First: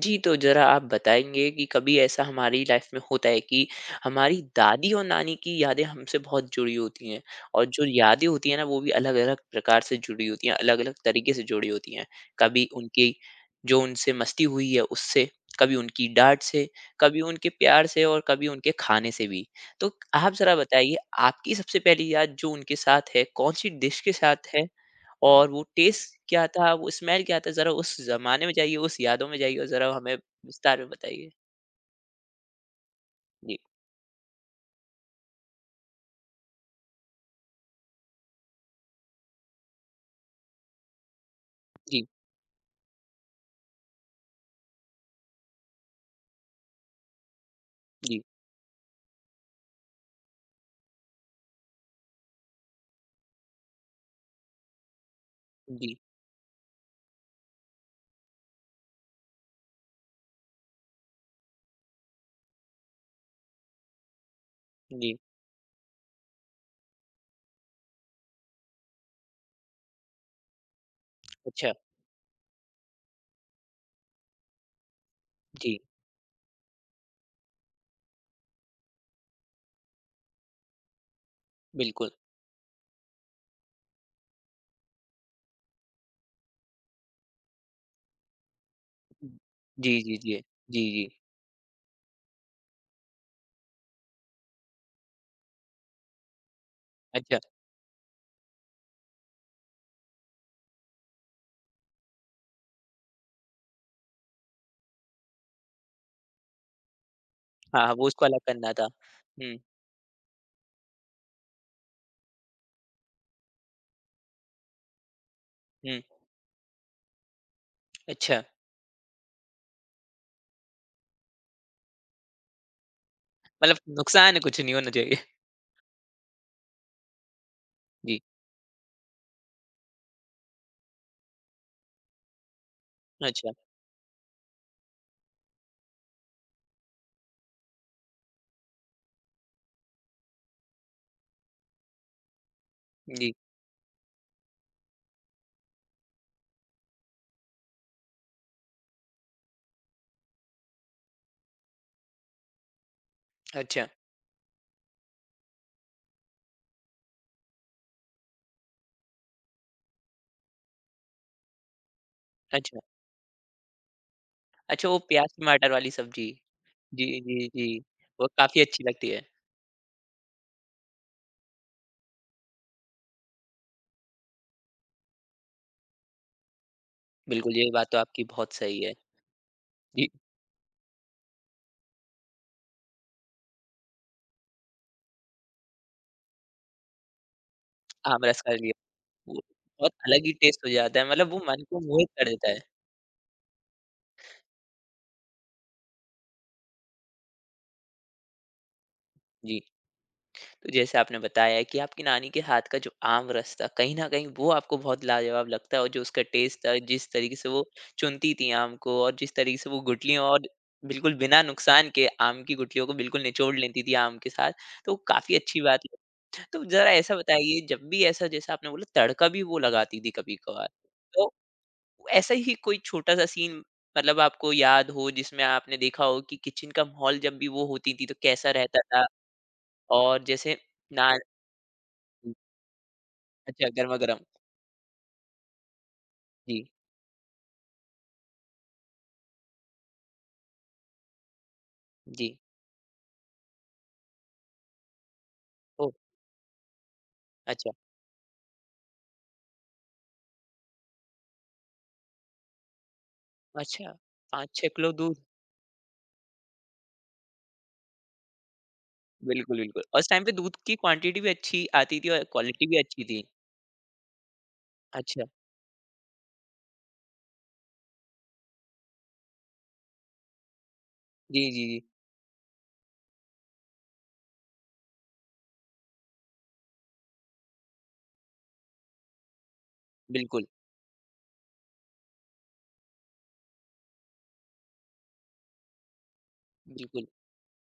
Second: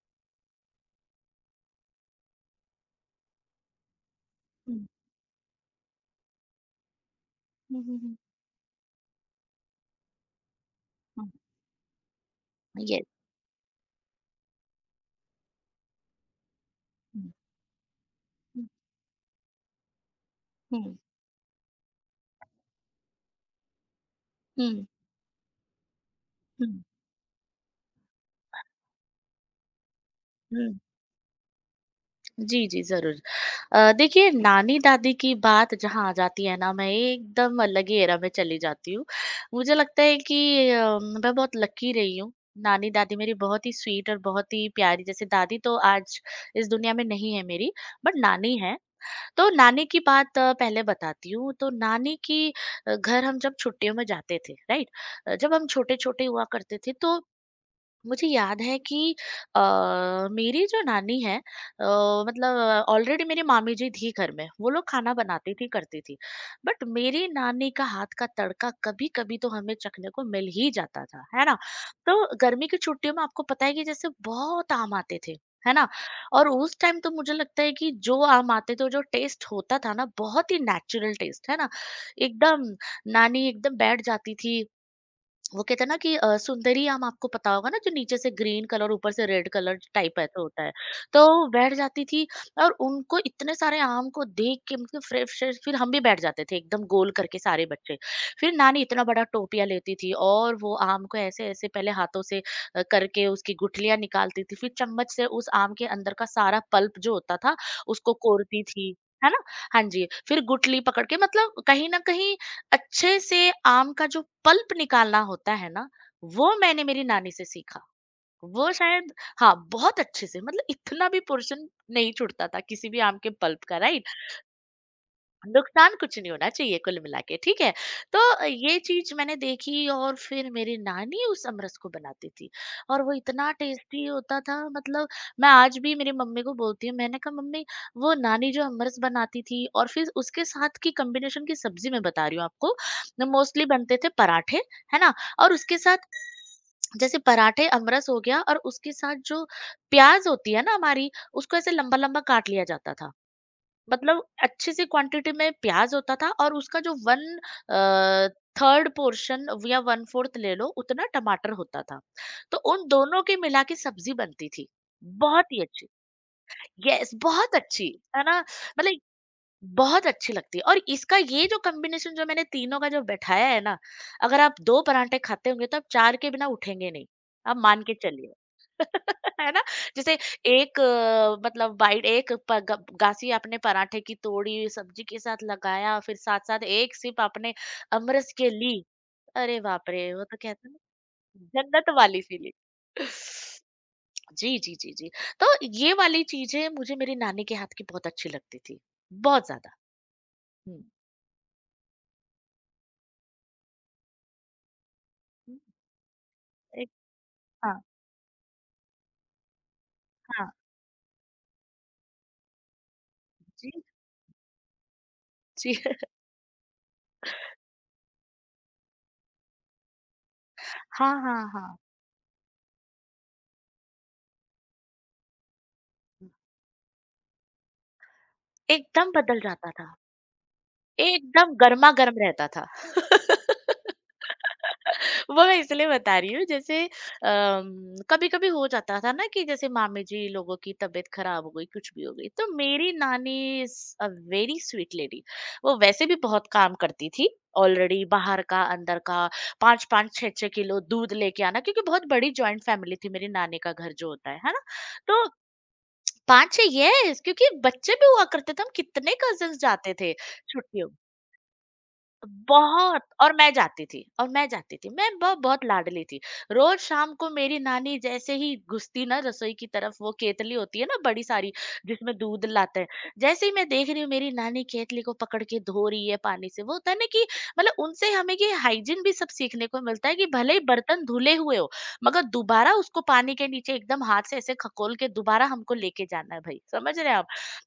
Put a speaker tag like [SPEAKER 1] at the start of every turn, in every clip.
[SPEAKER 1] जी, तो ज़रा आप बताएँगे कि कभी ऐसा हमारी लाइफ़ में होता है कि हमारी
[SPEAKER 2] हुँ।
[SPEAKER 1] दादी और नानी की यादें हमसे बहुत जुड़ी होती हैं और
[SPEAKER 2] हुँ,
[SPEAKER 1] जो
[SPEAKER 2] हुँ, हुँ।
[SPEAKER 1] यादें होती हैं ना, वो भी अलग-अलग प्रकार से जुड़ी होती हैं, अलग-अलग
[SPEAKER 2] हाँ,
[SPEAKER 1] तरीके से जुड़ी होती हैं। कभी
[SPEAKER 2] येस।
[SPEAKER 1] उनकी जो उनसे मस्ती हुई है उससे, कभी उनकी डाँट से, कभी
[SPEAKER 2] हुँ,
[SPEAKER 1] उनके प्यार से और कभी
[SPEAKER 2] हुँ,
[SPEAKER 1] उनके खाने से भी। तो आप ज़रा बताइए
[SPEAKER 2] हुँ,
[SPEAKER 1] आपकी सबसे पहली याद जो उनके साथ है, कौन-सी डिश के साथ है?
[SPEAKER 2] हुँ,
[SPEAKER 1] और वो टेस्ट क्या था,
[SPEAKER 2] हुँ,
[SPEAKER 1] वो स्मेल क्या था, ज़रा उस ज़माने में जाइए, उस यादों में जाइए और ज़रा हमें विस्तार
[SPEAKER 2] हुँ।
[SPEAKER 1] में बताइए?
[SPEAKER 2] जी, जी, ज़रूर।
[SPEAKER 1] जी,
[SPEAKER 2] देखिए नानी-दादी की बात जहाँ आ जाती है ना, मैं एकदम अलग ही एरा में चली जाती हूँ। मुझे लगता है कि अ, मैं बहुत लकी
[SPEAKER 1] जी,
[SPEAKER 2] रही हूँ। नानी-दादी मेरी बहुत ही स्वीट और बहुत ही प्यारी जैसे दादी तो आज इस दुनिया में नहीं है मेरी, बट
[SPEAKER 1] जी,
[SPEAKER 2] नानी है। तो नानी की बात पहले बताती हूँ, तो नानी की घर हम जब छुट्टियों में जाते थे, राइट? जब हम
[SPEAKER 1] जी,
[SPEAKER 2] छोटे-छोटे हुआ करते थे तो मुझे याद है कि अ, मेरी जो नानी है मतलब ऑलरेडी मेरी मामी जी थी घर में वो लोग खाना
[SPEAKER 1] जी।
[SPEAKER 2] बनाती थी करती थी। बट मेरी नानी का हाथ का तड़का कभी कभी तो हमें चखने को मिल ही जाता था, है ना।
[SPEAKER 1] अच्छा,
[SPEAKER 2] तो गर्मी की छुट्टियों में आपको पता है कि जैसे बहुत आम आते थे, है
[SPEAKER 1] जी,
[SPEAKER 2] ना। और उस टाइम तो मुझे लगता है कि जो आम आते थे जो टेस्ट होता था ना, बहुत ही नेचुरल टेस्ट है ना।
[SPEAKER 1] बिल्कुल।
[SPEAKER 2] एकदम नानी एकदम बैठ जाती थी। वो कहते हैं ना कि सुंदरी आम आपको पता होगा ना, जो नीचे से ग्रीन कलर ऊपर से रेड कलर
[SPEAKER 1] जी, जी,
[SPEAKER 2] टाइप
[SPEAKER 1] जी।
[SPEAKER 2] ऐसा होता है।
[SPEAKER 1] जी, जी।
[SPEAKER 2] तो बैठ जाती थी और उनको इतने सारे आम को देख के मतलब फ्रेश फ्रेश, फिर हम भी बैठ जाते थे एकदम गोल
[SPEAKER 1] अच्छा,
[SPEAKER 2] करके सारे बच्चे। फिर नानी इतना बड़ा टोपिया लेती थी और वो आम को ऐसे ऐसे पहले हाथों से करके उसकी गुठलियां निकालती थी, फिर चम्मच से उस आम के अंदर का सारा पल्प जो होता था
[SPEAKER 1] हाँ, हाँ, वो
[SPEAKER 2] उसको
[SPEAKER 1] उसको अलग
[SPEAKER 2] कोरती
[SPEAKER 1] करना था।
[SPEAKER 2] थी, है ना।
[SPEAKER 1] हुँ,
[SPEAKER 2] हाँ जी, फिर गुठली पकड़ के मतलब कहीं ना कहीं अच्छे से आम का जो पल्प निकालना होता है ना,
[SPEAKER 1] हुँ,
[SPEAKER 2] वो मैंने मेरी नानी से सीखा।
[SPEAKER 1] अच्छा,
[SPEAKER 2] वो शायद हाँ, बहुत अच्छे से, मतलब इतना भी पोर्शन नहीं छूटता था किसी भी आम के पल्प का,
[SPEAKER 1] मतलब
[SPEAKER 2] राइट?
[SPEAKER 1] नुकसान कुछ नहीं होना चाहिए।
[SPEAKER 2] नुकसान कुछ नहीं होना चाहिए कुल मिला के, ठीक है। तो
[SPEAKER 1] जी,
[SPEAKER 2] ये चीज मैंने देखी और फिर मेरी नानी उस अमरस को बनाती थी और वो
[SPEAKER 1] अच्छा,
[SPEAKER 2] इतना टेस्टी होता था, मतलब मैं आज भी मेरी मम्मी को बोलती हूँ, मैंने कहा मम्मी, वो नानी जो अमरस बनाती थी और फिर उसके साथ की कॉम्बिनेशन की सब्जी मैं बता रही हूँ आपको।
[SPEAKER 1] जी,
[SPEAKER 2] मोस्टली बनते थे पराठे, है ना। और उसके साथ जैसे पराठे अमरस हो गया और उसके साथ जो प्याज होती है ना हमारी, उसको ऐसे लंबा लंबा काट लिया जाता था।
[SPEAKER 1] अच्छा,
[SPEAKER 2] मतलब अच्छी सी क्वांटिटी में प्याज होता था और उसका जो वन थर्ड पोर्शन या वन फोर्थ ले लो उतना टमाटर होता था। तो
[SPEAKER 1] अच्छा।
[SPEAKER 2] उन दोनों की मिला के सब्जी बनती थी।
[SPEAKER 1] अच्छा, वो प्याज़
[SPEAKER 2] बहुत ही
[SPEAKER 1] टमाटर
[SPEAKER 2] अच्छी,
[SPEAKER 1] वाली सब्ज़ी।
[SPEAKER 2] यस
[SPEAKER 1] जी, जी,
[SPEAKER 2] बहुत
[SPEAKER 1] जी,
[SPEAKER 2] अच्छी, है
[SPEAKER 1] वो
[SPEAKER 2] ना।
[SPEAKER 1] काफ़ी अच्छी
[SPEAKER 2] मतलब
[SPEAKER 1] लगती है।
[SPEAKER 2] बहुत अच्छी लगती है और इसका ये जो कॉम्बिनेशन जो मैंने तीनों का जो बैठाया है ना, अगर आप दो परांठे खाते होंगे तो आप चार के बिना उठेंगे नहीं।
[SPEAKER 1] बिल्कुल,
[SPEAKER 2] आप
[SPEAKER 1] ये
[SPEAKER 2] मान
[SPEAKER 1] बात
[SPEAKER 2] के
[SPEAKER 1] तो आपकी
[SPEAKER 2] चलिए।
[SPEAKER 1] बहुत सही है।
[SPEAKER 2] है ना।
[SPEAKER 1] जी,
[SPEAKER 2] जैसे एक मतलब बाइट एक गासी आपने पराठे की तोड़ी सब्जी के साथ लगाया, फिर साथ साथ एक सिप आपने
[SPEAKER 1] आम
[SPEAKER 2] अमरस
[SPEAKER 1] रस
[SPEAKER 2] के
[SPEAKER 1] का लिया।
[SPEAKER 2] ली।
[SPEAKER 1] वो
[SPEAKER 2] अरे बाप
[SPEAKER 1] बहुत
[SPEAKER 2] रे, वो
[SPEAKER 1] अलग ही
[SPEAKER 2] तो
[SPEAKER 1] टेस्ट
[SPEAKER 2] कहते
[SPEAKER 1] हो
[SPEAKER 2] हैं ना,
[SPEAKER 1] जाता है, मतलब वो मन को
[SPEAKER 2] जन्नत
[SPEAKER 1] मोहित
[SPEAKER 2] वाली
[SPEAKER 1] कर देता है।
[SPEAKER 2] फीलिंग। जी जी जी जी। तो ये वाली चीजें मुझे मेरी नानी के हाथ की बहुत अच्छी लगती थी, बहुत
[SPEAKER 1] जी,
[SPEAKER 2] ज्यादा।
[SPEAKER 1] तो
[SPEAKER 2] हम्म,
[SPEAKER 1] जैसे आपने बताया है कि आपकी नानी के हाथ का जो आम रस था, कहीं न कहीं वो आपको बहुत लाजवाब
[SPEAKER 2] हम्म,
[SPEAKER 1] लगता है और जो उसका टेस्ट था,
[SPEAKER 2] एक,
[SPEAKER 1] जिस तरीके से वो
[SPEAKER 2] हाँ।
[SPEAKER 1] चुनती थी आम को और जिस तरीके से वो गुठलियों और
[SPEAKER 2] हाँ
[SPEAKER 1] बिल्कुल बिना नुकसान के आम की गुठलियों को बिल्कुल निचोड़
[SPEAKER 2] जी,
[SPEAKER 1] लेती थी आम के साथ, तो काफ़ी अच्छी
[SPEAKER 2] जी।
[SPEAKER 1] बात है। तो ज़रा ऐसा बताइए, जब भी ऐसा जैसा आपने बोला तड़का भी वो लगाती थी कभी-कभार,
[SPEAKER 2] हाँ
[SPEAKER 1] तो
[SPEAKER 2] हाँ हाँ।
[SPEAKER 1] ऐसा ही कोई छोटा सा सीन मतलब आपको याद हो जिसमें आपने देखा हो कि किचन का माहौल जब भी वो होती थी तो कैसा रहता था
[SPEAKER 2] एकदम बदल जाता था।
[SPEAKER 1] और जैसे ना
[SPEAKER 2] एकदम गरमा-गर्म रहता था।
[SPEAKER 1] अच्छा गर्मा-गर्म
[SPEAKER 2] वो मैं इसलिए बता रही हूँ,
[SPEAKER 1] जी,
[SPEAKER 2] जैसे कभी-कभी हो जाता था ना कि जैसे मामी जी लोगों की तबीयत खराब हो गई, कुछ भी हो गई,
[SPEAKER 1] जी।
[SPEAKER 2] तो मेरी नानी is a very sweet lady. वो
[SPEAKER 1] ओह!
[SPEAKER 2] वैसे भी बहुत काम करती थी,
[SPEAKER 1] अच्छा,
[SPEAKER 2] ऑलरेडी बाहर का, अंदर का, 5-5, 6-6 किलो दूध लेके आना, क्योंकि बहुत बड़ी जॉइंट फैमिली थी मेरी नानी का
[SPEAKER 1] अच्छा
[SPEAKER 2] घर जो होता है ना?
[SPEAKER 1] 5-6 किलो दूध
[SPEAKER 2] तो 5-6 येस, क्योंकि बच्चे भी हुआ करते थे, हम कितने
[SPEAKER 1] बिल्कुल,
[SPEAKER 2] कज़िन्स
[SPEAKER 1] बिल्कुल
[SPEAKER 2] जाते
[SPEAKER 1] और उस
[SPEAKER 2] थे
[SPEAKER 1] टाइम पे दूध की
[SPEAKER 2] छुट्टियों।
[SPEAKER 1] क्वांटिटी भी अच्छी आती थी और क्वालिटी भी
[SPEAKER 2] बहुत,
[SPEAKER 1] अच्छी थी।
[SPEAKER 2] और मैं जाती थी और मैं जाती थी, मैं
[SPEAKER 1] अच्छा।
[SPEAKER 2] बहुत लाडली थी। रोज शाम को मेरी नानी जैसे ही घुसती ना रसोई की तरफ, वो केतली होती है ना बड़ी
[SPEAKER 1] जी,
[SPEAKER 2] सारी
[SPEAKER 1] जी, जी।
[SPEAKER 2] जिसमें दूध लाते हैं, जैसे ही मैं देख रही हूँ मेरी नानी केतली को पकड़ के धो रही है पानी से, वो होता है ना कि मतलब उनसे हमें ये हाइजीन भी सब सीखने को मिलता है कि
[SPEAKER 1] बिल्कुल,
[SPEAKER 2] भले ही बर्तन धुले हुए हो, मगर दोबारा उसको पानी के नीचे एकदम हाथ से ऐसे खकोल के दोबारा हमको लेके जाना है, भाई समझ
[SPEAKER 1] बिल्कुल।
[SPEAKER 2] रहे हैं आप।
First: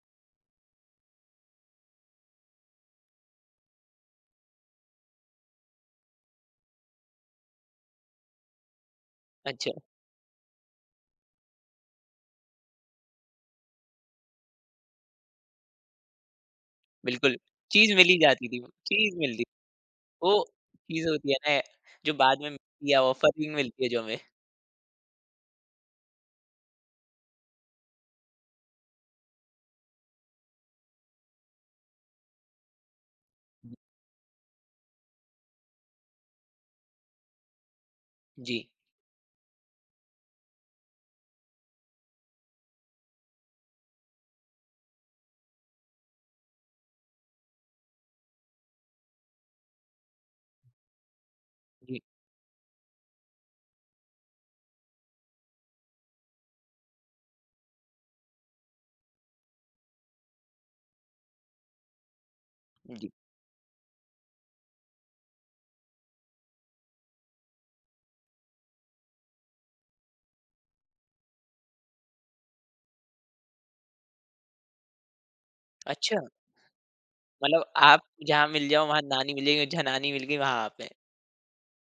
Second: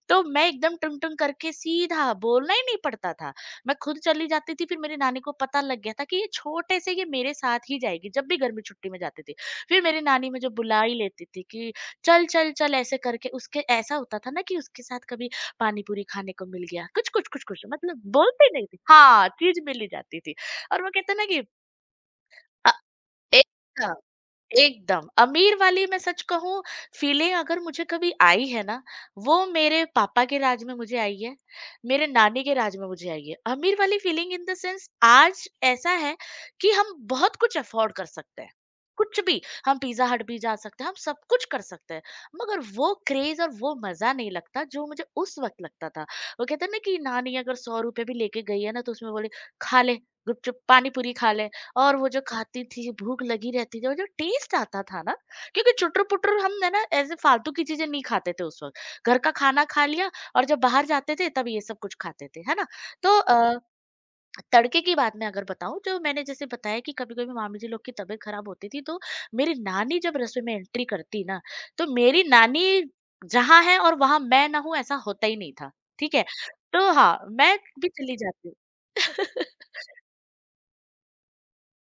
[SPEAKER 2] तो मैं एकदम टुंग टुंग करके सीधा, बोलना ही नहीं पड़ता था, मैं खुद चली जाती थी। फिर मेरी नानी को पता लग गया था कि ये छोटे से ये मेरे साथ ही जाएगी, जब भी गर्मी छुट्टी में जाती थी।
[SPEAKER 1] अच्छा,
[SPEAKER 2] फिर मेरी नानी मुझे बुला ही लेती थी कि, "चल, चल, चल" ऐसे करके। उसके ऐसा होता था ना कि उसके साथ कभी पानी-पूरी खाने को मिल गया, कुछ, कुछ,
[SPEAKER 1] बिल्कुल।
[SPEAKER 2] कुछ, कुछ,
[SPEAKER 1] चीज़
[SPEAKER 2] मतलब
[SPEAKER 1] मिल ही जाती
[SPEAKER 2] बोलती
[SPEAKER 1] थी,
[SPEAKER 2] नहीं थी।
[SPEAKER 1] चीज़
[SPEAKER 2] हाँ,
[SPEAKER 1] मिलती
[SPEAKER 2] चीज़ मिल ही जाती
[SPEAKER 1] वो
[SPEAKER 2] थी। और वो
[SPEAKER 1] चीज़
[SPEAKER 2] कहते हैं ना
[SPEAKER 1] होती है
[SPEAKER 2] कि
[SPEAKER 1] ना जो बाद में
[SPEAKER 2] अ,
[SPEAKER 1] मिलती है ऑफर
[SPEAKER 2] एक
[SPEAKER 1] भी मिलती
[SPEAKER 2] था
[SPEAKER 1] है जो हमें।
[SPEAKER 2] एकदम, अमीर वाली, मैं सच कहूँ, फ़ीलिंग अगर मुझे कभी आई है ना, वो मेरे पापा के राज में मुझे आई है, मेरे नानी के राज में मुझे आई है। अमीर वाली फ़ीलिंग इन द सेंस आज ऐसा है कि हम बहुत कुछ अफ़ोर्ड कर सकते हैं,
[SPEAKER 1] जी,
[SPEAKER 2] कुछ भी। हम पिज़्ज़ा हट भी जा सकते हैं, हम सब कुछ कर सकते हैं, मगर वो क्रेज़ और वो मज़ा नहीं लगता जो मुझे उस वक़्त लगता था। वो कहते हैं ना कि नानी अगर ₹100 भी लेके गई है ना, तो उसमें बोले, "खा ले, गुपचुप, पानी पूरी खा ले।" और
[SPEAKER 1] जी।
[SPEAKER 2] वो जो खाती थी, भूख लगी रहती थी और जो टेस्ट आता था ना, क्योंकि चुटर-पुटर हम है ना ऐसे फालतू की चीज़ें नहीं खाते थे उस वक़्त। घर का खाना खा लिया और जब बाहर जाते थे तब ये सब कुछ खाते थे, है ना?
[SPEAKER 1] जी।
[SPEAKER 2] तो तड़के की बात मैं अगर बताऊँ, तो मैंने जैसे बताया कि कभी-कभी मामी जी लोग की तबीयत खराब होती थी, तो मेरी नानी जब रसोई में एंट्री करती ना, तो मेरी नानी जहाँ है और वहाँ मैं ना हूँ ऐसा होता ही नहीं था, ठीक
[SPEAKER 1] अच्छा,
[SPEAKER 2] है? तो हाँ, मैं
[SPEAKER 1] मतलब
[SPEAKER 2] भी
[SPEAKER 1] आप
[SPEAKER 2] चली
[SPEAKER 1] जहाँ
[SPEAKER 2] जाती हूँ।
[SPEAKER 1] मिल जाओ वहाँ नानी मिल जाएगी, जहाँ नानी मिल गई वहाँ आप हैं।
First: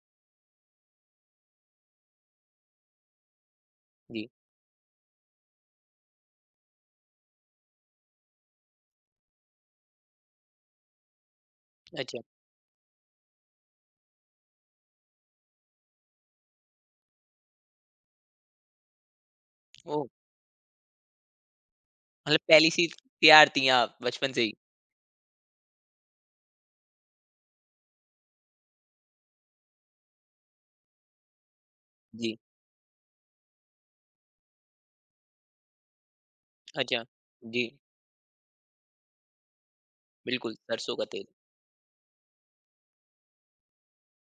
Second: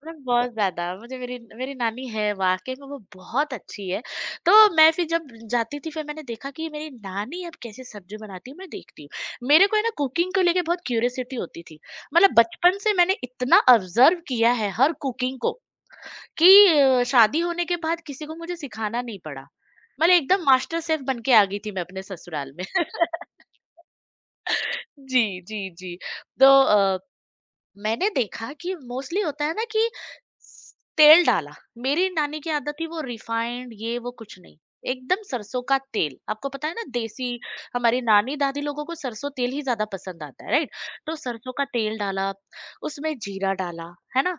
[SPEAKER 2] मतलब बहुत ज़्यादा मुझे मेरी मेरी नानी है, वाक़ई में वो बहुत अच्छी है।
[SPEAKER 1] जी।
[SPEAKER 2] तो मैं फिर जब जाती थी, फिर मैंने देखा कि मेरी नानी अब कैसे सब्ज़ी बनाती है मैं देखती हूँ। मेरे को है ना कुकिंग को लेके बहुत क्यूरियोसिटी होती थी।
[SPEAKER 1] अच्छा,
[SPEAKER 2] मतलब बचपन से मैंने इतना ऑब्ज़र्व किया है हर कुकिंग को कि शादी होने के बाद किसी को मुझे सिखाना नहीं पड़ा।
[SPEAKER 1] ओह!
[SPEAKER 2] मतलब एकदम मास्टर शेफ़ बन के आ गई थी मैं अपने
[SPEAKER 1] मतलब
[SPEAKER 2] ससुराल में।
[SPEAKER 1] पहली सी तैयार थी आप बचपन से ही।
[SPEAKER 2] जी, जी, जी। तो मैंने देखा कि मोस्टली होता है ना कि तेल डाला। मेरी
[SPEAKER 1] जी,
[SPEAKER 2] नानी की आदत थी, वो रिफाइंड ये वो कुछ नहीं, एकदम सरसों का तेल, आपको पता है ना
[SPEAKER 1] अच्छा।
[SPEAKER 2] देसी।
[SPEAKER 1] जी,
[SPEAKER 2] हमारी नानी दादी लोगों को सरसों तेल ही ज्यादा पसंद आता है,
[SPEAKER 1] बिल्कुल
[SPEAKER 2] राइट।
[SPEAKER 1] सरसों का
[SPEAKER 2] तो
[SPEAKER 1] तेल,
[SPEAKER 2] सरसों का तेल डाला, उसमें जीरा डाला, है ना।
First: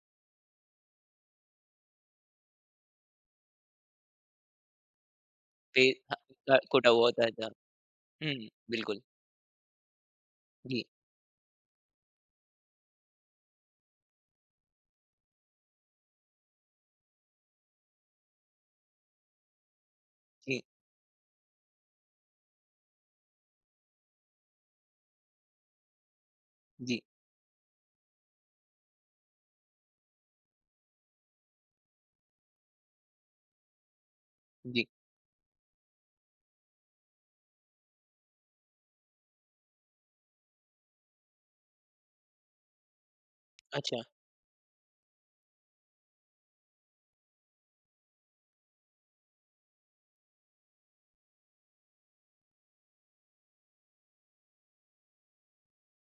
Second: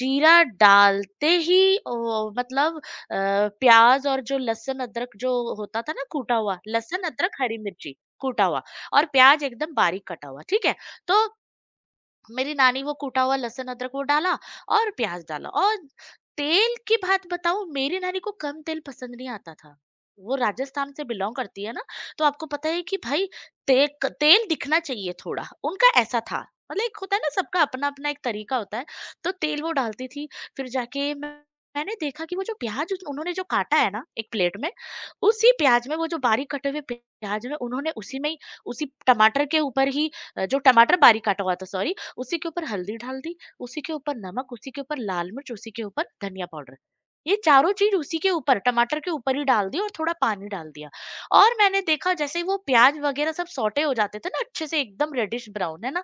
[SPEAKER 2] जीरा डालते ही ओ, मतलब प्याज और जो लहसुन अदरक जो होता
[SPEAKER 1] फिर
[SPEAKER 2] था ना, कूटा हुआ
[SPEAKER 1] कुटा
[SPEAKER 2] लहसुन
[SPEAKER 1] हुआ होता है
[SPEAKER 2] अदरक
[SPEAKER 1] था।
[SPEAKER 2] हरी मिर्ची
[SPEAKER 1] हुँ,
[SPEAKER 2] कूटा हुआ,
[SPEAKER 1] बिल्कुल।
[SPEAKER 2] और प्याज एकदम बारीक कटा हुआ, ठीक है।
[SPEAKER 1] जी,
[SPEAKER 2] तो मेरी नानी वो कूटा हुआ लहसुन अदरक वो डाला और प्याज डाला। और तेल की बात बताऊं, मेरी नानी को कम तेल पसंद नहीं आता था, वो
[SPEAKER 1] जी,
[SPEAKER 2] राजस्थान से बिलोंग करती है ना। तो आपको पता है कि भाई, तेल दिखना चाहिए थोड़ा, उनका ऐसा था। मतलब एक
[SPEAKER 1] जी,
[SPEAKER 2] होता है ना, सबका अपना अपना एक तरीका होता है। तो तेल वो डालती थी। फिर जाके मैं, मैंने देखा कि वो जो प्याज उन्होंने जो काटा है ना एक प्लेट में,
[SPEAKER 1] जी।
[SPEAKER 2] उसी प्याज में, वो जो बारीक कटे हुए प्याज में उन्होंने उसी में ही, उसी टमाटर के ऊपर ही, जो टमाटर बारीक काटा हुआ था, सॉरी, उसी के ऊपर हल्दी डाल दी, उसी के
[SPEAKER 1] अच्छा,
[SPEAKER 2] ऊपर नमक, उसी के ऊपर लाल मिर्च, उसी के ऊपर धनिया पाउडर। ये चारों चीज़ उसी के ऊपर टमाटर के ऊपर ही डाल दी और थोड़ा पानी डाल दिया। और मैंने देखा जैसे ही वो प्याज़ वगैरह सब सौटे हो जाते थे ना अच्छे से एकदम रेडिश ब्राउन, है ना?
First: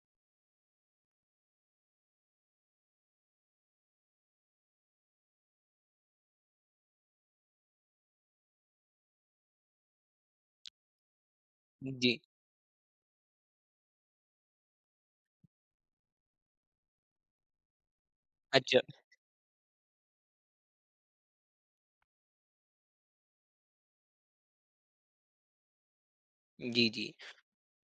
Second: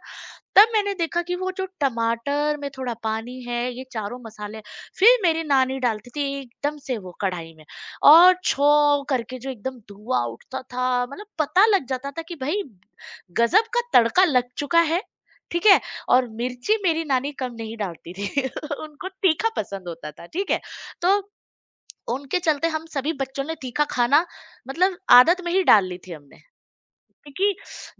[SPEAKER 2] तब मैंने देखा कि वो जो टमाटर में थोड़ा पानी है, ये चारों मसाले, फिर मेरी नानी डालती थी एकदम से वो कढ़ाई में, और छौं करके जो एकदम धुआँ उठता था, मतलब पता लग जाता
[SPEAKER 1] जी,
[SPEAKER 2] था कि भई गज़ब का तड़का लग चुका है, ठीक है? और मिर्ची मेरी नानी कम नहीं डालती थी,
[SPEAKER 1] अच्छा।
[SPEAKER 2] उनको तीखा पसंद होता था, ठीक है? तो उनके चलते हम सभी बच्चों ने तीखा खाना मतलब आदत में ही डाल ली थी हमने।
[SPEAKER 1] जी, जी,
[SPEAKER 2] क्योंकि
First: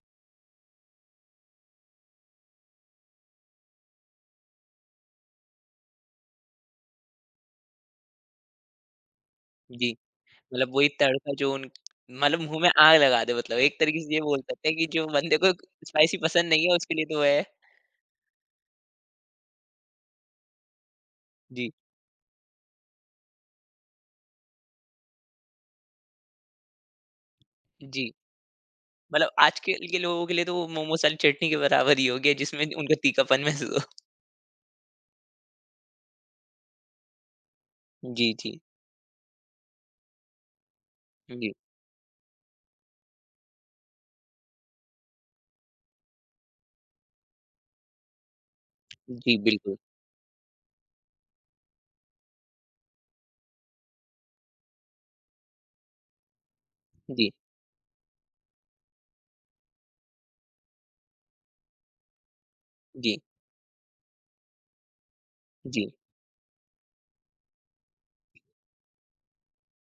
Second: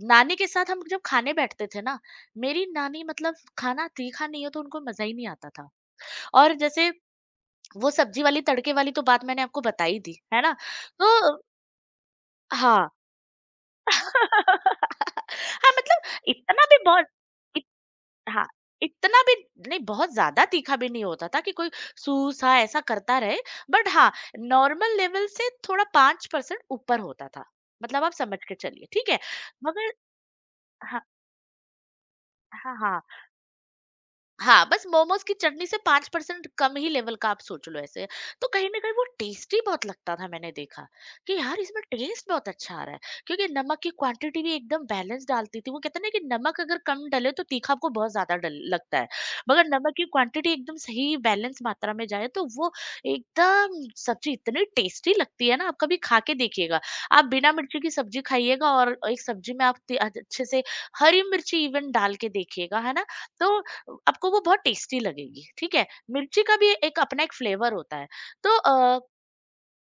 [SPEAKER 2] नानी के साथ हम जब खाने बैठते थे ना, मेरी नानी मतलब खाना तीखा नहीं हो तो उनको मज़ा ही नहीं आता था। और जैसे वो सब्ज़ी वाली, तड़के वाली तो बात मैंने आपको बता
[SPEAKER 1] जी।
[SPEAKER 2] ही दी, है ना?
[SPEAKER 1] मतलब वही तड़का
[SPEAKER 2] तो
[SPEAKER 1] जो उन मतलब मुँह में
[SPEAKER 2] हाँ।
[SPEAKER 1] आग लगा दे मतलब एक तरीके से ये बोल सकते हैं कि जो बंदे को
[SPEAKER 2] हाँ, मतलब
[SPEAKER 1] स्पाइसी पसंद
[SPEAKER 2] इतना
[SPEAKER 1] नहीं है
[SPEAKER 2] भी
[SPEAKER 1] उसके लिए
[SPEAKER 2] बहुत
[SPEAKER 1] तो वो है।
[SPEAKER 2] इत हाँ, इतना भी नहीं बहुत ज़्यादा तीखा भी नहीं होता था कि कोई
[SPEAKER 1] जी,
[SPEAKER 2] सूसा ऐसा करता रहे, बट हाँ, नॉर्मल लेवल से थोड़ा 5% ऊपर होता था। मतलब आप
[SPEAKER 1] जी।
[SPEAKER 2] समझ के चलिए, ठीक है?
[SPEAKER 1] मतलब आजकल के
[SPEAKER 2] मगर
[SPEAKER 1] के लोगों के लिए तो वो
[SPEAKER 2] हाँ,
[SPEAKER 1] मोमोस वाली चटनी के बराबर ही हो गया जिसमें
[SPEAKER 2] हाँ,
[SPEAKER 1] उनका
[SPEAKER 2] हाँ।
[SPEAKER 1] तीखापन महसूस हो।
[SPEAKER 2] हाँ, बस मोमोज़ की चटनी से 5% कम ही लेवल का आप सोच लो ऐसे।
[SPEAKER 1] जी,
[SPEAKER 2] तो
[SPEAKER 1] जी।
[SPEAKER 2] कहीं न कहीं वो टेस्टी बहुत लगता था मैंने देखा, कि
[SPEAKER 1] जी,
[SPEAKER 2] यार इसमें टेस्ट बहुत अच्छा आ रहा है। क्योंकि नमक की क्वांटिटी भी एकदम बैलेंस डालती थी। वो कहते हैं ना कि नमक अगर कम डले तो तीखा आपको बहुत ज़्यादा डल लगता है।
[SPEAKER 1] जी,
[SPEAKER 2] मगर
[SPEAKER 1] बिल्कुल।
[SPEAKER 2] नमक की क्वांटिटी एकदम सही बैलेंस मात्रा में जाए तो वो एकदम सब्ज़ी इतनी टेस्टी लगती है ना, आप कभी खा के देखिएगा। आप
[SPEAKER 1] जी,
[SPEAKER 2] बिना मिर्ची की सब्ज़ी खाइएगा और एक सब्ज़ी में आप ते अच्छे से हरी मिर्ची इवन डाल के देखिएगा, है ना?
[SPEAKER 1] जी,
[SPEAKER 2] तो आपको वो बहुत टेस्टी लगेगी ठीक
[SPEAKER 1] जी,
[SPEAKER 2] है। मिर्ची का भी एक अपना एक फ्लेवर होता है। तो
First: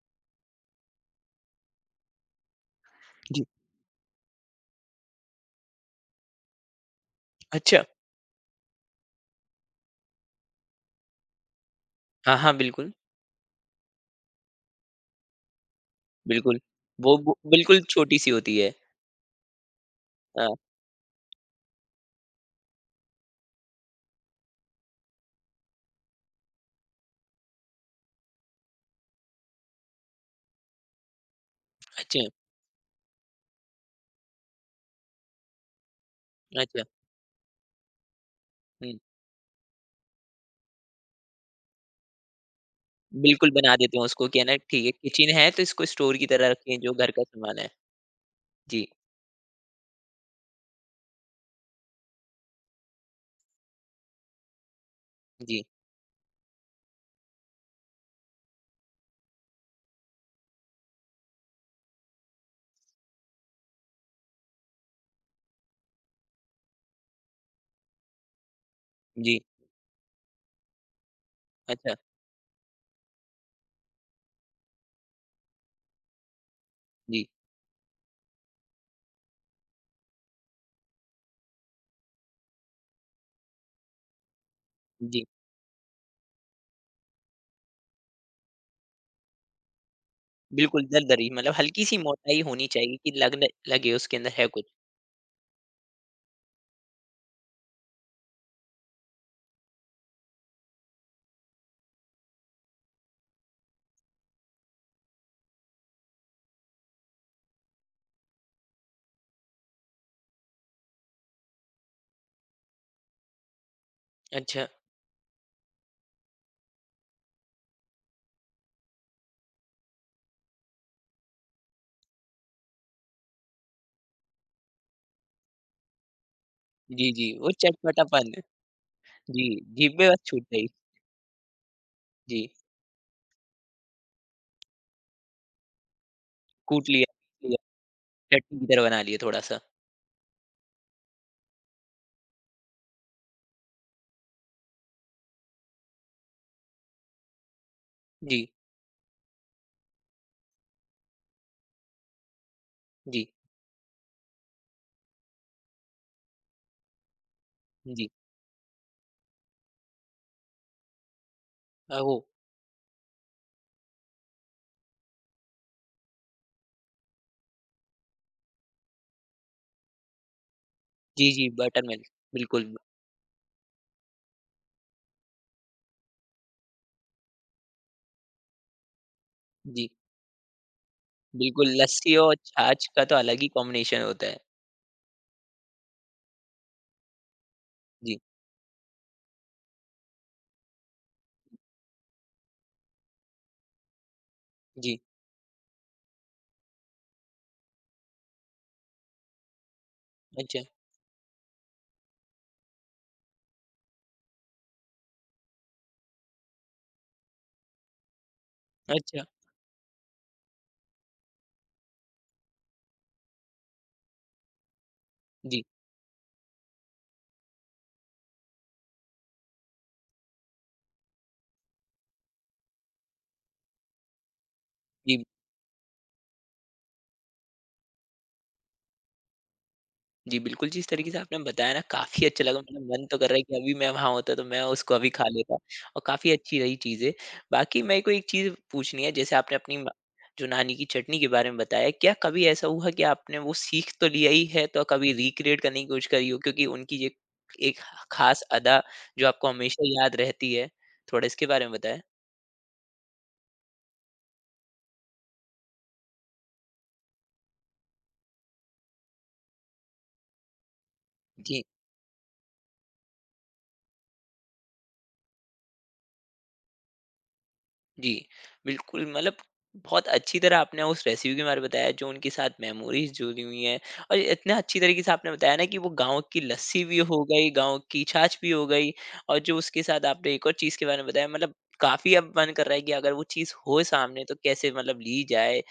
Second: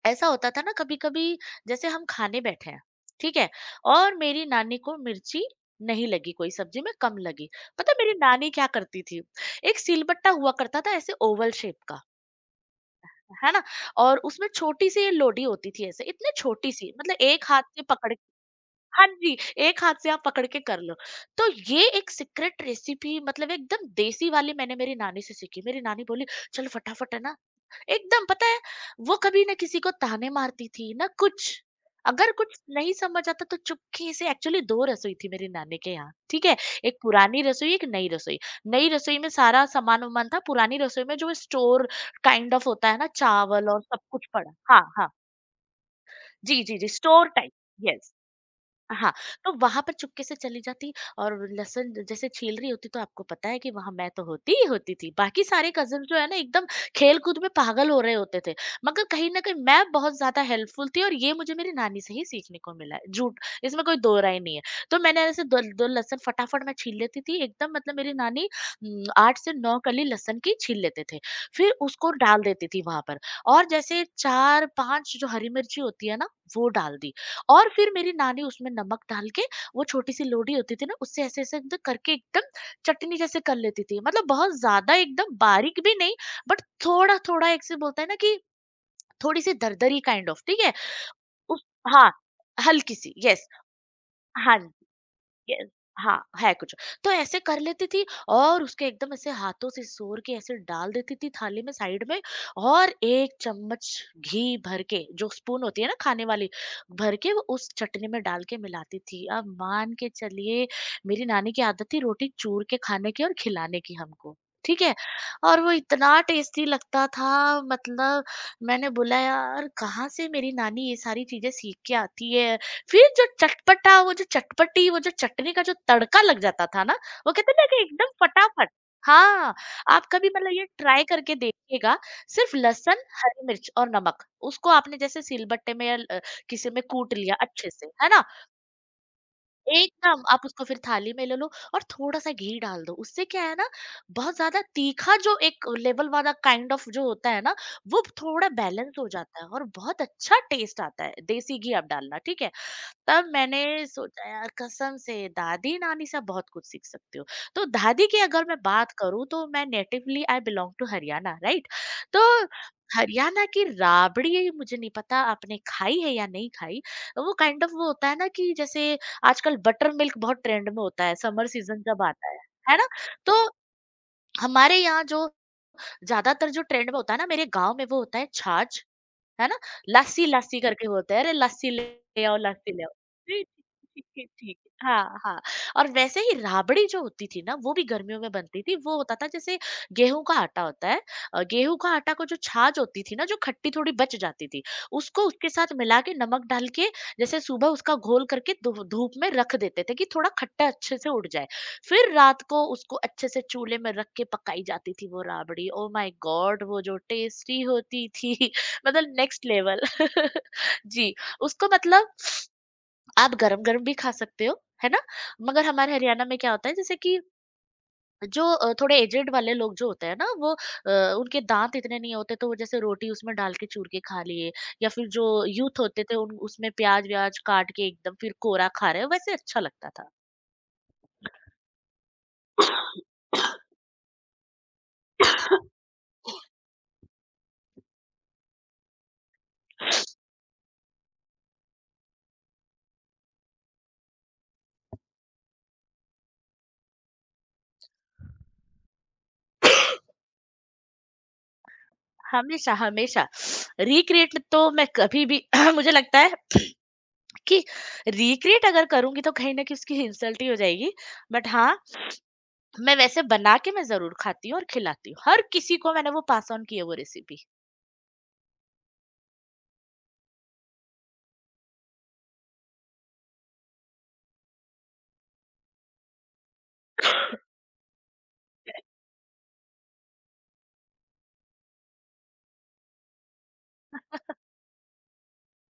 [SPEAKER 2] ऐसा होता था ना कभी कभी जैसे हम खाने बैठे हैं ठीक
[SPEAKER 1] जी।
[SPEAKER 2] है और मेरी नानी को मिर्ची नहीं लगी कोई सब्जी में कम लगी
[SPEAKER 1] अच्छा।
[SPEAKER 2] पता है मेरी नानी क्या करती थी एक सिलबट्टा हुआ करता था ऐसे ओवल शेप का
[SPEAKER 1] हाँ, हाँ, बिल्कुल,
[SPEAKER 2] है ना और उसमें छोटी सी ये लोडी होती थी ऐसे इतनी
[SPEAKER 1] बिल्कुल।
[SPEAKER 2] छोटी सी
[SPEAKER 1] वो
[SPEAKER 2] मतलब
[SPEAKER 1] वो
[SPEAKER 2] एक हाथ
[SPEAKER 1] बिल्कुल
[SPEAKER 2] से पकड़
[SPEAKER 1] छोटी-सी होती है।
[SPEAKER 2] हाँ जी, एक हाथ से आप पकड़
[SPEAKER 1] हाँ,
[SPEAKER 2] के कर लो। तो ये एक सीक्रेट रेसिपी मतलब एकदम देसी वाली मैंने मेरी नानी से सीखी। मेरी नानी बोली, "चल फटाफट है ना" एकदम पता है वो कभी ना किसी को ताने मारती थी, ना कुछ।
[SPEAKER 1] अच्छा,
[SPEAKER 2] अगर कुछ नहीं समझ आता तो चुपके से एक्चुअली 2 रसोई थी मेरी नानी के यहाँ, ठीक है?
[SPEAKER 1] अच्छा।
[SPEAKER 2] एक पुरानी रसोई, एक नई रसोई। नई
[SPEAKER 1] हुँ,
[SPEAKER 2] रसोई में सारा सामान-वामान था, पुरानी रसोई में जो स्टोर काइंड ऑफ होता है ना,
[SPEAKER 1] बिल्कुल
[SPEAKER 2] चावल
[SPEAKER 1] बना
[SPEAKER 2] और
[SPEAKER 1] देते
[SPEAKER 2] सब
[SPEAKER 1] हैं
[SPEAKER 2] कुछ
[SPEAKER 1] उसको कि है
[SPEAKER 2] पड़ा
[SPEAKER 1] ना ठीक
[SPEAKER 2] हाँ,
[SPEAKER 1] है
[SPEAKER 2] हाँ।
[SPEAKER 1] किचन है तो इसको स्टोर की तरह
[SPEAKER 2] जी, जी,
[SPEAKER 1] रखें
[SPEAKER 2] जी,
[SPEAKER 1] जो घर का
[SPEAKER 2] स्टोर टाइप।
[SPEAKER 1] सामान है।
[SPEAKER 2] येस।
[SPEAKER 1] जी,
[SPEAKER 2] हाँ, तो वहाँ पर चुपके से चली जाती और लहसुन जैसे छील रही होती तो आपको पता है कि वहाँ मैं तो होती ही होती थी। बाकी
[SPEAKER 1] जी,
[SPEAKER 2] सारे कज़िन जो है ना एकदम खेल-कूद में पागल हो रहे होते थे। मगर कहीं न कहीं मैं बहुत ज़्यादा हेल्पफुल थी और ये मुझे मेरी नानी से ही सीखने को मिला है। झूठ इसमें कोई दो राय नहीं है। तो मैंने ऐसे 2 लहसुन फटाफट मैं छील लेती थी एकदम मतलब मेरी नानी 8
[SPEAKER 1] जी।
[SPEAKER 2] से 9 कली लहसुन की छील लेते थे। फिर
[SPEAKER 1] अच्छा,
[SPEAKER 2] उसको डाल देती थी वहाँ पर और जैसे 4-5 जो हरी मिर्ची होती है ना, वो डाल दी।
[SPEAKER 1] जी,
[SPEAKER 2] और फिर मेरी नानी उसमें नमक डाल के वो छोटी-सी लोडी होती थी ना उससे ऐसे-ऐसे एकदम करके एकदम चटनी जैसे कर लेती थी। मतलब बहुत ज़्यादा
[SPEAKER 1] जी।
[SPEAKER 2] एकदम बारीक भी नहीं बट थोड़ा-थोड़ा एक से बोलते हैं ना कि थोड़ी-सी दरदरी काइंड ऑफ ठीक है।
[SPEAKER 1] बिल्कुल दरदरी मतलब
[SPEAKER 2] उस
[SPEAKER 1] हल्की-सी
[SPEAKER 2] हाँ,
[SPEAKER 1] मोटाई होनी चाहिए कि
[SPEAKER 2] हल्की-सी
[SPEAKER 1] लगने
[SPEAKER 2] यस।
[SPEAKER 1] लगे उसके अंदर है
[SPEAKER 2] हाँ
[SPEAKER 1] कुछ।
[SPEAKER 2] यस, हाँ, है कुछ। तो ऐसे कर लेती थी और उसके एकदम ऐसे हाथों से सोर के ऐसे डाल देती थी थाली में साइड में और 1 चम्मच घी भर के, जो स्पून होती है ना खाने वाली, भर के वो उस चटनी में डाल के मिलाती थी। आप मान के चलिए मेरी नानी की आदत थी रोटी चूर के खाने की और खिलाने की हमको,
[SPEAKER 1] अच्छा।
[SPEAKER 2] ठीक है? और वो इतना टेस्टी लगता था मतलब मैंने बोला यार कहाँ से मेरी नानी ये सारी चीज़ें सीख के आती है? फिर जो चटपटा वो जो चटपटी वो जो चटनी का जो तड़का लग जाता था ना,
[SPEAKER 1] जी, जी,
[SPEAKER 2] वो
[SPEAKER 1] वो
[SPEAKER 2] कहते हैं ना कि एकदम
[SPEAKER 1] चटपटापन।
[SPEAKER 2] फटाफट
[SPEAKER 1] जी,
[SPEAKER 2] हाँ,
[SPEAKER 1] जीभ
[SPEAKER 2] आप
[SPEAKER 1] में बस
[SPEAKER 2] कभी
[SPEAKER 1] छूट
[SPEAKER 2] मतलब ये
[SPEAKER 1] गई।
[SPEAKER 2] ट्राई करके देखिएगा,
[SPEAKER 1] जी,
[SPEAKER 2] सिर्फ लहसुन, हरी मिर्च और नमक, उसको आपने जैसे सिलबट्टे में या ल किसी में
[SPEAKER 1] कूट लिया,
[SPEAKER 2] कूट लिया
[SPEAKER 1] लिया,
[SPEAKER 2] अच्छे से, है ना?
[SPEAKER 1] चटनी की तरह बना लिए थोड़ा-सा।
[SPEAKER 2] एकदम आप उसको फिर थाली में ले लो और थोड़ा-सा घी डाल दो, उससे क्या है ना, बहुत ज़्यादा तीखा जो एक लेवल वाला काइंड ऑफ जो होता है ना, वो
[SPEAKER 1] जी,
[SPEAKER 2] थोड़ा बैलेंस हो जाता है और बहुत अच्छा टेस्ट आता है, देसी घी आप डालना, ठीक है?
[SPEAKER 1] जी,
[SPEAKER 2] तब मैंने सोचा यार कसम से दादी नानी से बहुत कुछ सीख सकती हूँ तो
[SPEAKER 1] जी।
[SPEAKER 2] दादी की अगर मैं बात करूँ तो मैं natively I belong to Haryana right
[SPEAKER 1] uh, वो
[SPEAKER 2] तो हरियाणा की राबड़ी मुझे नहीं पता आपने खाई है या नहीं खाई वो काइंड ऑफ वो होता है ना कि जैसे आजकल बटर मिल्क बहुत ट्रेंड में होता है
[SPEAKER 1] जी,
[SPEAKER 2] समर
[SPEAKER 1] जी,
[SPEAKER 2] सीजन
[SPEAKER 1] बटर
[SPEAKER 2] जब
[SPEAKER 1] मिल्क,
[SPEAKER 2] आता
[SPEAKER 1] बिल्कुल।
[SPEAKER 2] है ना तो हमारे यहाँ जो ज्यादातर जो ट्रेंड में होता है ना मेरे गांव में वो होता है छाछ है ना?
[SPEAKER 1] जी,
[SPEAKER 2] लस्सी-लस्सी करके होता है, अरे लस्सी
[SPEAKER 1] बिल्कुल, लस्सी
[SPEAKER 2] ले
[SPEAKER 1] और
[SPEAKER 2] आओ, लस्सी ले
[SPEAKER 1] छाछ
[SPEAKER 2] आओ।
[SPEAKER 1] का तो अलग
[SPEAKER 2] जी,
[SPEAKER 1] ही कॉम्बिनेशन
[SPEAKER 2] जी, ठीक है,
[SPEAKER 1] होता है।
[SPEAKER 2] ठीक है। हाँ, हाँ और वैसे ही राबड़ी जो होती थी ना, वो भी
[SPEAKER 1] जी,
[SPEAKER 2] गर्मियों में बनती थी। वो होता था जैसे गेहूँ का आटा होता है गेहूँ का आटा को जो छाछ होती थी ना, जो खट्टी थोड़ी बच जाती थी,
[SPEAKER 1] जी।
[SPEAKER 2] उसको उसके साथ मिला के नमक डाल के जैसे सुबह उसका घोल करके धू धूप में रख देते थे कि थोड़ा
[SPEAKER 1] अच्छा,
[SPEAKER 2] खट्टा अच्छे से उड़ जाए। फिर रात को उसको अच्छे से चूल्हे में रख के पकाई जाती थी वो राबड़ी। Oh my God! वो जो टेस्टी होती थी। मतलब
[SPEAKER 1] अच्छा।
[SPEAKER 2] नेक्स्ट लेवल जी, उसको मतलब आप गरम-गरम भी खा सकते हो, है ना?
[SPEAKER 1] जी,
[SPEAKER 2] मगर हमारे हरियाणा में क्या होता है जैसे कि जो थोड़े एजेड वाले लोग जो होते हैं ना वो उनके दाँत इतने नहीं होते तो वो जैसे रोटी उसमें डाल के चूर के खा लिए या फिर
[SPEAKER 1] जी,
[SPEAKER 2] जो यूथ होते थे उन उसमें प्याज़-व्याज़ काट के एकदम फिर कोरा खा रहे हैं, वैसे अच्छा लगता था।
[SPEAKER 1] जी, बिल्कुल, जिस तरीके से आपने बताया ना काफ़ी अच्छा लगा मतलब मन तो कर रहा है कि अभी मैं वहाँ होता तो मैं उसको अभी खा लेता और काफ़ी अच्छी रही चीज़ें। बाकी मेरे को एक चीज़ पूछनी है जैसे आपने अपनी म जो नानी की चटनी के बारे में बताया, क्या कभी ऐसा हुआ कि आपने वो सीख तो लिया ही है तो कभी रिक्रिएट करने की कोशिश करी हो? क्योंकि उनकी ये एक ख़ास अदा जो आपको हमेशा याद रहती है, थोड़ा इसके बारे में बताएँ?
[SPEAKER 2] हमेशा, हमेशा रिक्रिएट तो मैं कभी भी मुझे लगता है कि रिक्रिएट अगर करूँगी तो कहीं न कहीं उसकी इंसल्ट ही हो जाएगी। बट
[SPEAKER 1] जी।
[SPEAKER 2] हाँ, मैं वैसे बना के मैं ज़रूर खाती हूँ और खिलाती हूँ। हर किसी को मैंने वो पास ऑन की है वो रेसिपी।
[SPEAKER 1] जी, बिल्कुल मतलब बहुत अच्छी तरह आपने उस रेसिपी के बारे में बताया जो उनके साथ मेमोरीज़ जुड़ी हुई हैं और इतना अच्छी तरीके से आपने बताया ना कि वो गाँव की लस्सी भी हो गई, गाँव की छाछ भी हो गई और जो उसके साथ आपने एक और चीज़ के बारे में बताया मतलब काफ़ी अब मन कर रहा है कि अगर वो चीज़ हो सामने तो कैसे मतलब ली जाए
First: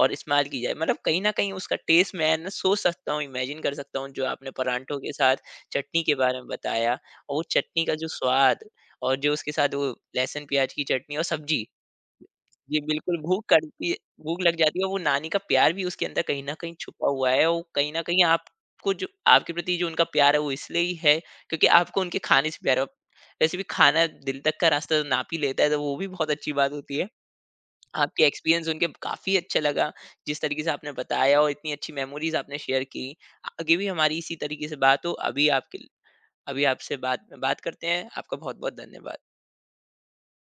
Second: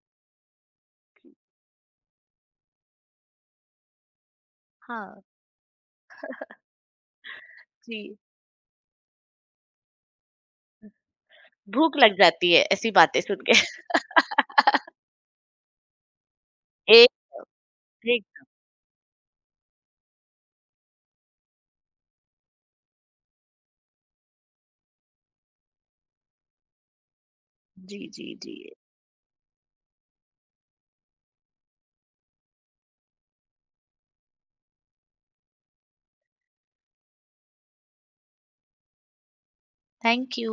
[SPEAKER 1] और इस्तेमाल की जाए। मतलब कहीं न कहीं उसका टेस्ट मैं ना सोच सकता हूँ, इमेजिन कर सकता हूँ जो आपने परांठों के
[SPEAKER 2] हाँ,
[SPEAKER 1] साथ चटनी के बारे में बताया और वो चटनी का जो
[SPEAKER 2] जी।
[SPEAKER 1] स्वाद और जो उसके साथ वो लहसुन, प्याज़ की चटनी और सब्ज़ी
[SPEAKER 2] भूख लग जाती है
[SPEAKER 1] जी,
[SPEAKER 2] ऐसी
[SPEAKER 1] बिल्कुल
[SPEAKER 2] बातें सुन
[SPEAKER 1] भूख
[SPEAKER 2] के।
[SPEAKER 1] करती है भूख लग जाती है और वो नानी का प्यार भी उसके अंदर कहीं न कहीं छुपा
[SPEAKER 2] एक
[SPEAKER 1] हुआ है और कहीं न कहीं
[SPEAKER 2] एक
[SPEAKER 1] आपको जो आपके प्रति जो उनका प्यार है वो इसलिए ही है क्योंकि आपको उनके खाने से प्यार है। वैसे भी खाना दिल तक का रास्ता तो नाप ही लेता है तो वो भी बहुत अच्छी बात होती है।
[SPEAKER 2] जी,
[SPEAKER 1] आपके
[SPEAKER 2] जी, जी।
[SPEAKER 1] एक्सपीरियंस उनके काफ़ी अच्छा लगा, जिस तरीके से आपने बताया और इतनी अच्छी मेमोरीज़ आपने शेयर की। आगे भी हमारी इसी तरीके से बात हो अभी आपके अभी आपसे बात बात करते हैं। आपका बहुत-बहुत धन्यवाद।
[SPEAKER 2] Thank you.